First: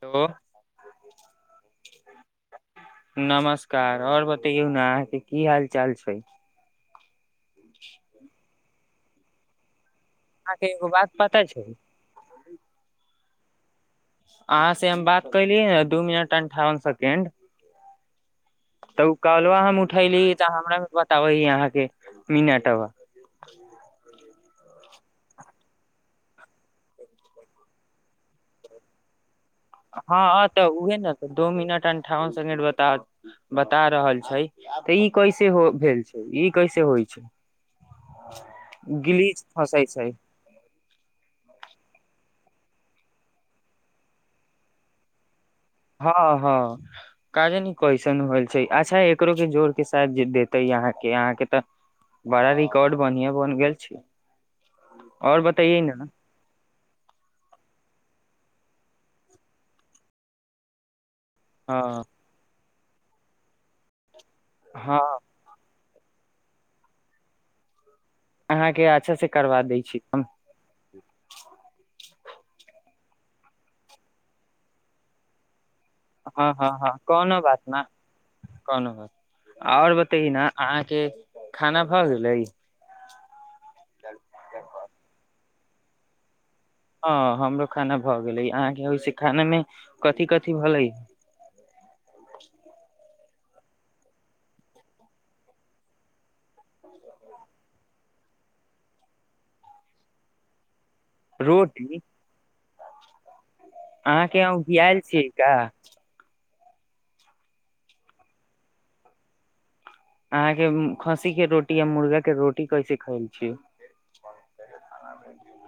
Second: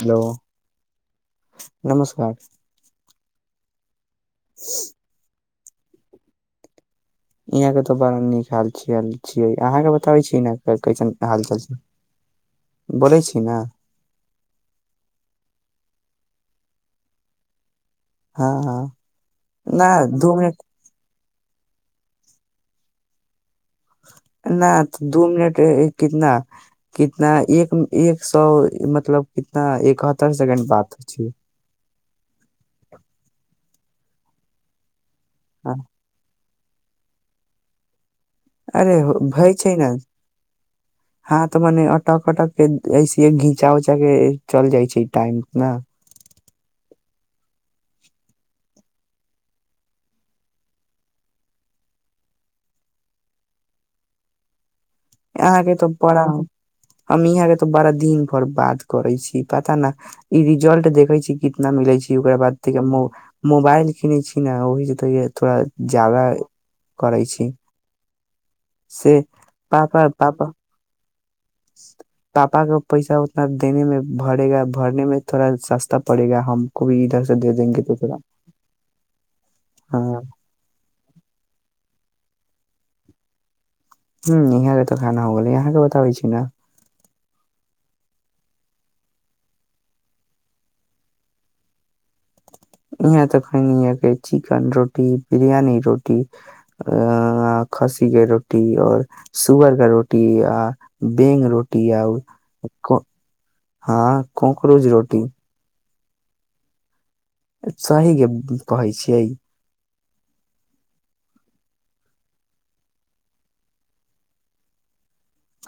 Hello नमस्कार कार और बतैयौ ने अहाँ की हाल चाल छै यहाँ के तो बड़ा नीक हाल िय छियै अहाँके ब बतबै अहाँके छी एगो बात कैसन पता हाल चाल छै बोलै छी न अहाँ से हम बात कलियै ने दू मिनट अन्ठावन सेकेंड हँ हँ तऽ ओ काॅलवा हम न उठली दू तऽ मिनट हमरा भ बताबै यहाँके मिनटवा न दू मिनट कितना कितना एक एक सए मतलब कितना एकहत्तर हँ तऽ सेकेंड बात उहे ने छी त दो मिनट अठावन सेकेंड बता रहल छै तऽ ई कैसे हो हाँ, भेल छै ई कैसे होइ छै अरे गिलीच भय छै फँसै ने हँ तऽ मने अता पता ऐसिये घिचा उचा के चल जाय छै टाइम ने हँ हँ कारण कइसन होल छै अच्छा एकरो के जोर के सााय देते अहाँके अहाँ के तऽ बड़ा रिकॉर्ड बढ़िआ बन गेल छै आओर अहाँके बतैयै तऽ ने बड़ा हम यहाँ के तऽ बड़ा दिन भर बात करै छी पता ने ई रिजल्ट देखै छी कितना मिलै हँ छै ओकरा बाद म मोबइल किनै छी ओही जेतथोड़ा [unintelligible] जादा करै छी अहाँके अच्छा से करवा पापा पापा पापा को पैसा उतना देने मे भरेगा भरने मे थोड़ा सस्त हँ हँ हँ कोनो बात न तो थोड़ा कोनो बात नइ आओर हाँ बताइए न अहाँके खाना भऽ गेलई ह यहाँ तऽ खाना हो गेलय यहाँ बताबै छी न हँ हमरो खाना भऽ गेलै अहाँके ओहिसे खानामे कथि कथि भेलै यहाँं त एखनि हैतै चिकन रोटी बिरयानी रोटी आ खस्सी के रोटी और सुअर के रोटी आ बैंग रोटी आउ एखन अहाँके ओंघियैल छियै का सही के कहै छियै अहाँके खस्सी के रोटी आ मुर्गा के रोटी कैसे खायल छियै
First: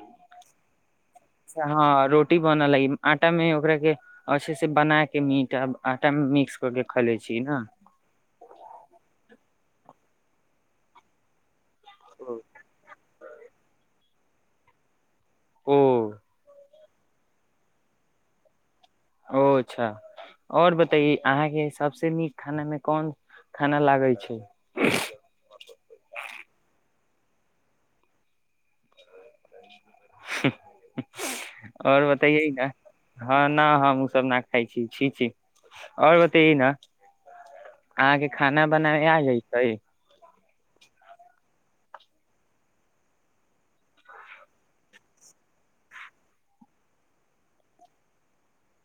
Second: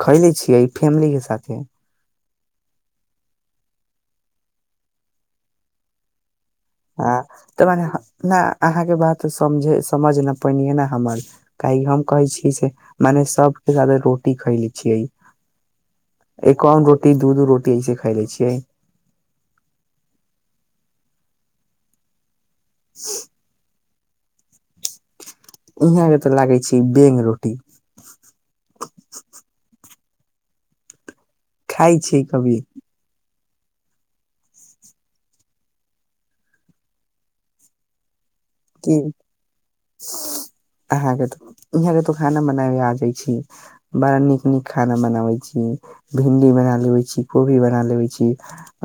खैले छियै फैमिली के साथे हँ रोटी बनल अइ आटा में ओकरा के अच्छे से बना के मीट आ आटा मे मिक्स कर के ह खैले छी न तऽ मने ह न अहाँके बात त समझ समझ ने पनियै ने हमर काहेकि हम कहै ओ छी से मने सब से जादे रोटी खैले छियै ओ एक कोन रो टी दूध रोटी जे छै से खयले छियै ओ अच्छा आओर बताइए अहाँके सबसे नीक खाना मे कोन खाना लाग करय छै। इहाँ के त लागै छै। बेंग रोटी ह्म ह्म खाइ छी। कभी ह न हम ओ सब न खाइ छी, छी, छी, आओर बताइए न अहाँके खाना की। बनाबे आ जयतै अहाँके यहाँ के तो खाना बनाब आ जाइ छी। बड़ा नीक नीक खाना बनाबे छी। भिंडी बना लेवे छी, कोभी बना लेवे छी,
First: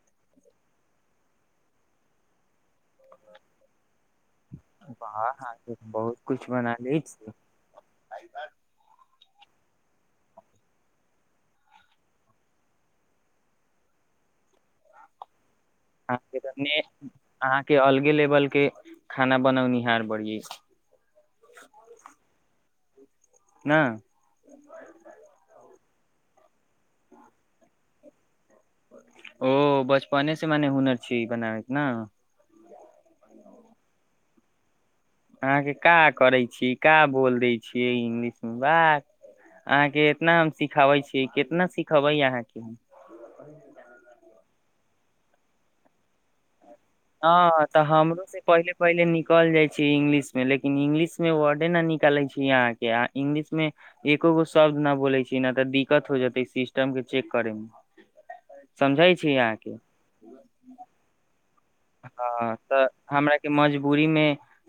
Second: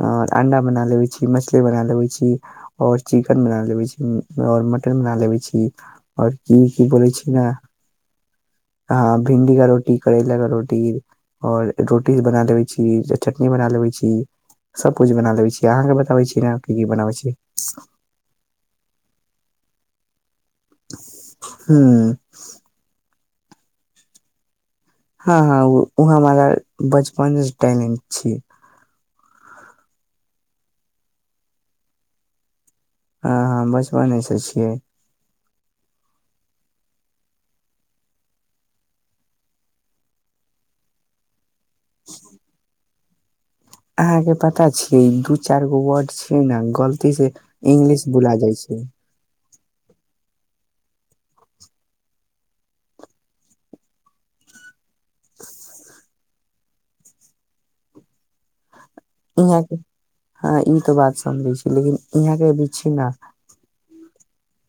और अंडा बना लेवे छी, मछली बना लेवे छी, और चिकेन बना लेवे छी। आओर मटन बना वाह लेबे अहाँ छी, के बहुत आओर कुछ की बना की लै बोले छी, ने अह भिंडी का रोटी, करेला के रोटी, और रोटी बना लेवे छी चटनी बना लेवे छी, सब कुछ बना लेवे छी। अहाँके बताबै छी ने की की बनाबै छी अहाँके अलगे लेवल के खाना बनाउनी हार बढ़िय हँ नाअ ओ हमरा बचपनेसँ टैलेंट छै। ओ बचपने से मने हुनर छी, ई बनाबैके ने हँ हँ बचपनेसँ छियै। अहाँके का करै छी क बोल दै छियै इंगलिश मे बात अहाँके इतना हम सिखाबै छीियै कितना सिखेबै अहाँके [inaudible] अहाँके प पता छै। ू चारि गो वर्ड छै। ने गलती से हँ, तऽ इंग्लिश हमरो बुला से जाइ पहिले छै पहिले निकल जाय छै। इंगलिश मे लेकिन इंगलिश मे वर्डे न निकालै छी, अहाँ के इंगलिश मे एको गो शब्द न बोले छी, नहि तऽ दिक्कत हो जेते सिस्टम के चेक करे मे समझे छी इ अहाँ के हँ ई त बात समझी छै, हँ तऽ हमरा के मजबूरी मे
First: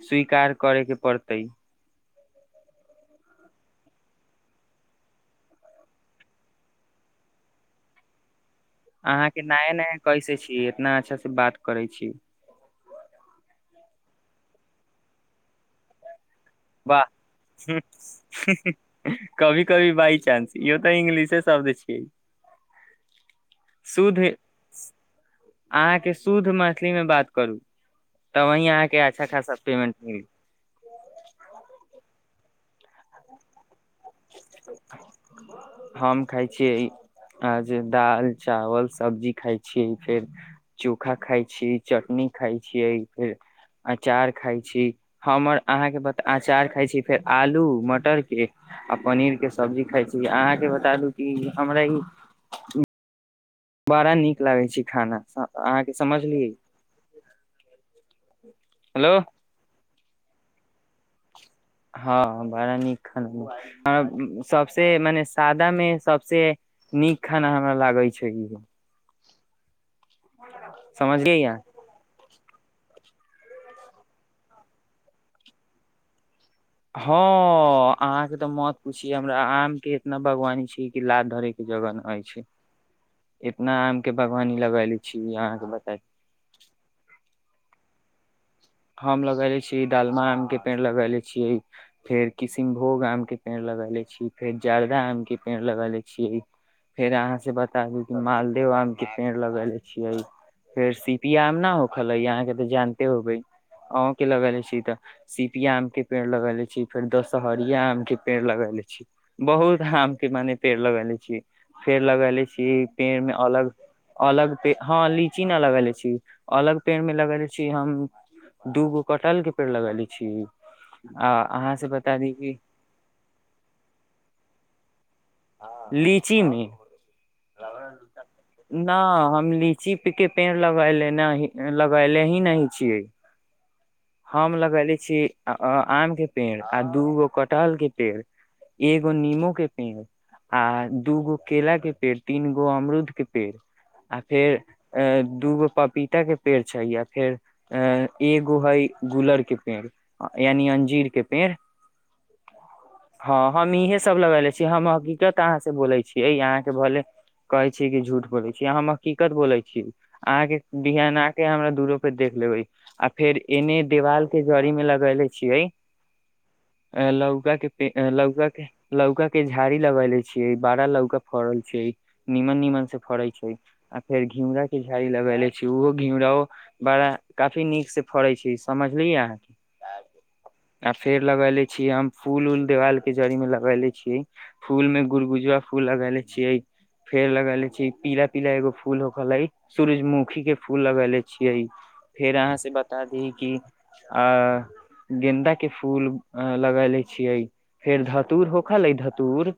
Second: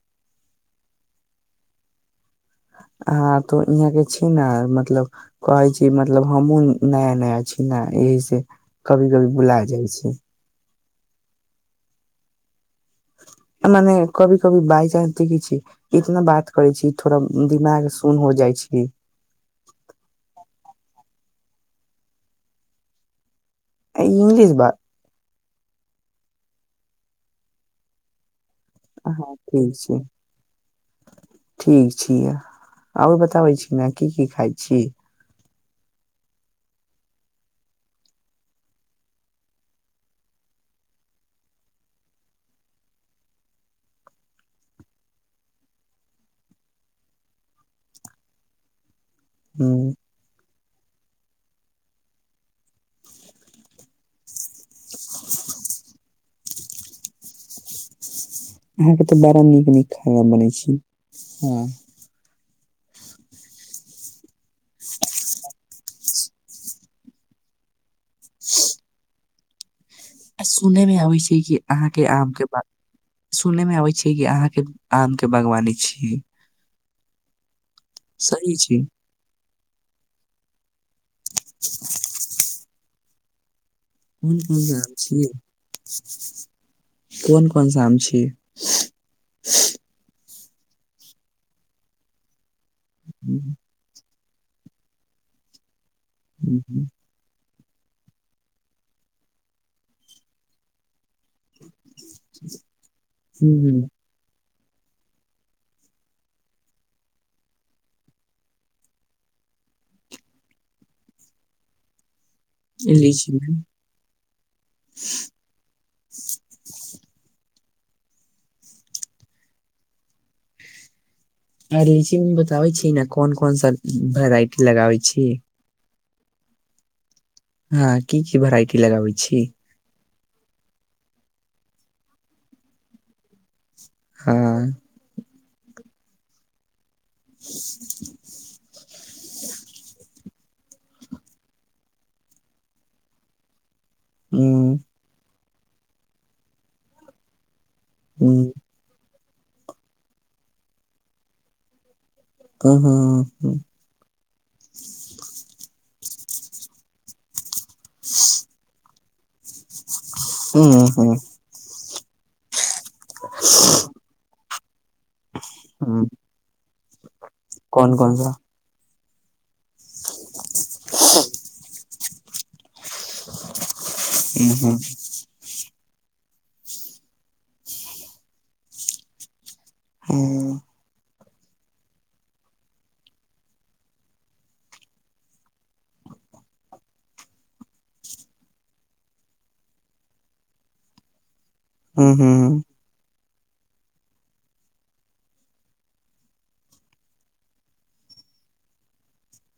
स्वीकार करयके पड़तै हँ तो इहाँके छी, ने मतलब कहै छी, मतलब हमहहुँ नया नया छी, ने एहिह से कभी कभी अहाँके बुला नया जाइ नया छी कैसे छीियै इतना अच्छा से बात करै छी, मने कभी कभी बाइ चंस देख छी इतना बात करै छी वाह थोड़ा दिमाग सुन हो जाइ छी कभी कभी बाइ चाान्स इहो तऽ इंग्लिशे शब्द छियै। इंग्लिश बात अहाँके शुद्ध मैथिलीमे बात करू तब वही अहाँके अच्छा हँ खासा ठीक पेमेंट छै मिल ठीक छी आबू बताबै छी न की की खाइ छी छ आ जे दाल चावल सब्जी खाइ छियै फेर चोखा खाइ छी चटनी खाइ छियै फेर अचार खाइ छीयै हमर अहाँके बता अचार खाइ छीयै फेर आलू मटरके आ पनीर के ह सब्जी खायई छी य अहाँ के ब बतालू कि हमरा ई बड़ा नीक लागै छै खाना अहाँके समझलियै अहाँके हेलो तऽ बड़ा निक निक खाना बनै छी हँ हँ बड़ा नीक खाना सबसे मने सादा मे सबसे नीक खाना हमरा लागै छै सुनय मे आबै छै कि समझलियै अहाँके आम के सुनै मे आबै छै कि अहाँके आम के बागवानी छियै हँ अहाँ के तऽ सही मत छै पुछि हमरा आम के इतना भगवान छी कि लात धरै के जगह नै छै कोन कोन आम छी छियै अहाँके बता कोन कोन स आम छियै की हम लगैले छियै डालमा आम के पेड़ लगैले छियै फेर किस किशनभोग आम के हम्म, पेड़ लगेले छी फेर जरदा आम के पेड़ लगैले छियै हम्म, फेर अहाँ से ब मालदेओ आम के पेड़ लगेले छियै फेर सी इ आम नहि होखलै अहाँके तऽ जानते होबै हम्म, हम्म, अहोंके लगैले छै त सिपिया आम के पेड़ लगेले छी फेर दशहरिया आम के पेड़ लगेले छी बहुत आम के मने पेड़ लगेले छी फेर लगेले छी छी पेड़ लीची में मे अलग अलगे ह लीची न लगेले छी अलग पेड़ में लगेले छी छी हम दूगो कटहल के पेड़ लगैले छी आ अहाँ आ से लिची बता मे दी कि बताबै छी ने कोन कोन सा वेराइटी लगाबे छी लीचीमे हँ की की भेराइटी लगाबै छी हम लीची के पेड़ लगले नहि लगले ही नहि छियै। हँ हम लगैले छी अ अ आम के पेड़ आ दूगो कटहल के पेड़ एगो नीमू के पेड़ आ दूगो केला के पेड़ तीनगो अमरुदके पेड़, आ फेर हम्म, अ दूगो पपीता के पेड़ छै, अ फेर अ हम्म, एगो हय गुलड़, के पेड़ यानि अंजीर के पेड़। ह हँ ह हम इहे सब लगेले हम हकीकत अहाँ से बोलै छीियै अहाँ के भे कहै छीिय किी झूठ बोै छै, अहाँ हम की कत बोै छी। अहाँके हम्म, हम्म, बिहान आके हमरा दूरो फेर देख लेै आ फेर एन्ने देिवाल के जरीमे रहलले छियै हम्म, अ ल गा के कोन प कोन सा लगगा के लौका केी इ झाड़ी लग ले छी बारा लगका फड़ल छै। निमान निमान से फड़ै छै। आ फेर हम्म, घिमरा हम्म, के झाड़ी लगे ले छी। ओहो घिमराो बड़ा काफी नीक से फड़े छै। समझलियै अहाँके हँ आ फेर लगेले छीये हम फूल उऊल देवाल के जड़ी में लगेले छीये फूल में गुड़ गुजबा फूल लगेले छीिये फेर लगेले छी, पीला पीला एगो फूल हो गेलै सूरजमुखी के फूल लगेले छी। छियै हम्म, फेर अहाँ हम्म, से बता दी आ, गेन्दा के फूल लगेले छियै, फेर धतुर होखल है धतुर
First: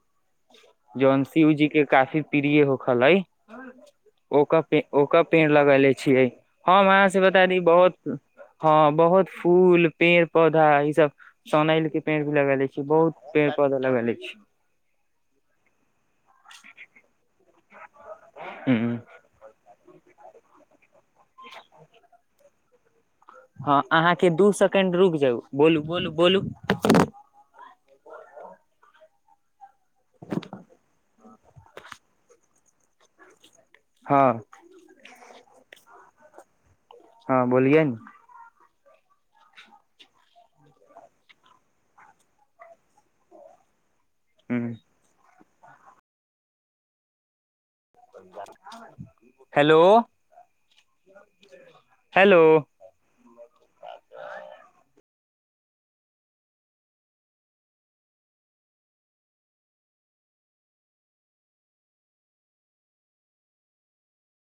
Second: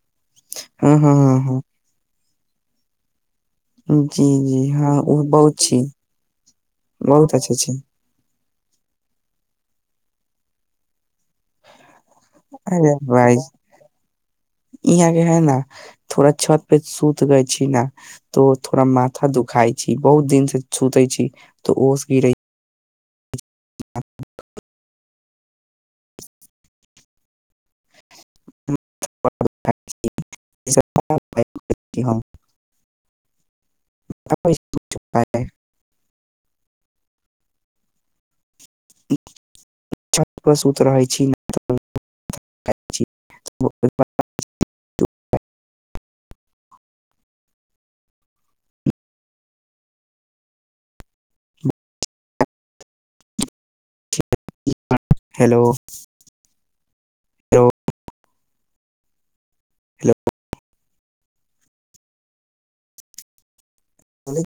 हँ हँ हँ हँ आ फर पीरिियए हो ख लइ जी, जी, ओकर हाँ, ओ ओकर पेड़ बहुत छी, लगेले छियै हम अहाँ से बहुत बता अच्छा दी छी। बहुत हँ बहुत फूल पेड़ पौधा ई सब सनैल के पेड़ भी लगेले छी अरे बहुत भइ पेड़ पौधा लगेले छी यहाँके है ने थोड़ा छत पे सुूत कहै छी ने तो थोड़ा ह माथा दुखाइ छी बहुत दिन से सुतै छी तऽ ओ स की रहहि हँ अहाँके दू सेकेंड रुक जाउ बोलू बोलू बोलू हम हँ ह हँ बोलियए ने छत पर सुत रहै छी हू आ hello hello hello hello, hello हली